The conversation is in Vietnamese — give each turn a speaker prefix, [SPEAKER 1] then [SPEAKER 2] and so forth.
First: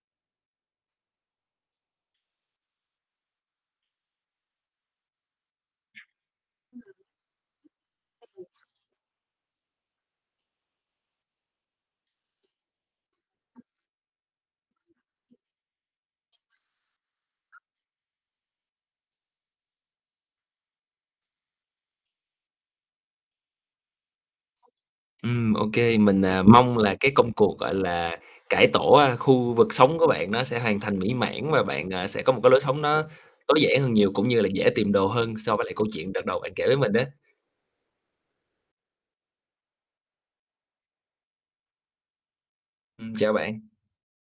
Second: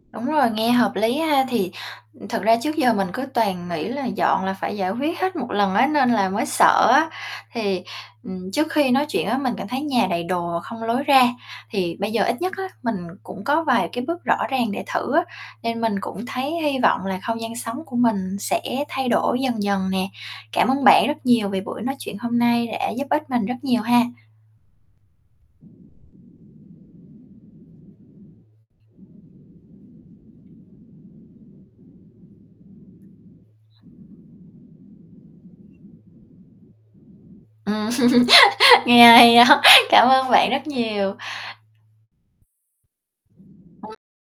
[SPEAKER 1] Đúng rồi, nghe hợp lý ha. Thì thực ra trước giờ mình cứ toàn nghĩ là dọn là phải giải quyết hết một lần á, nên là mới sợ á, thì, ừm,
[SPEAKER 2] [unintelligible]
[SPEAKER 1] trước khi nói chuyện á mình cảm thấy nhà đầy đồ không lối ra, thì bây giờ nhất á, mình cũng có vài cái bước rõ ràng để thử á, nên mình cũng thấy hy vọng là không gian sống của mình sẽ thay đổi dần dần nè. Cảm ơn bạn rất nhiều vì buổi nói chuyện hôm nay đã giúp ích mình rất nhiều ha.
[SPEAKER 2] Ừm, ô kê, mình, à, mong là cái công cuộc, gọi là, cải tổ, a, khu vực sống của bạn nó sẽ hoàn thành mỹ mãn và bạn, à, sẽ có một cái lối sống nó tối giản hơn nhiều, cũng như là dễ tìm đồ hơn so với lại câu chuyện đợt đầu bạn kể với mình á.
[SPEAKER 1] Ừm. Nghe hay đó, cảm ơn bạn rất nhiều.
[SPEAKER 2] Ừm, chào bạn.
[SPEAKER 1] [unintelligible]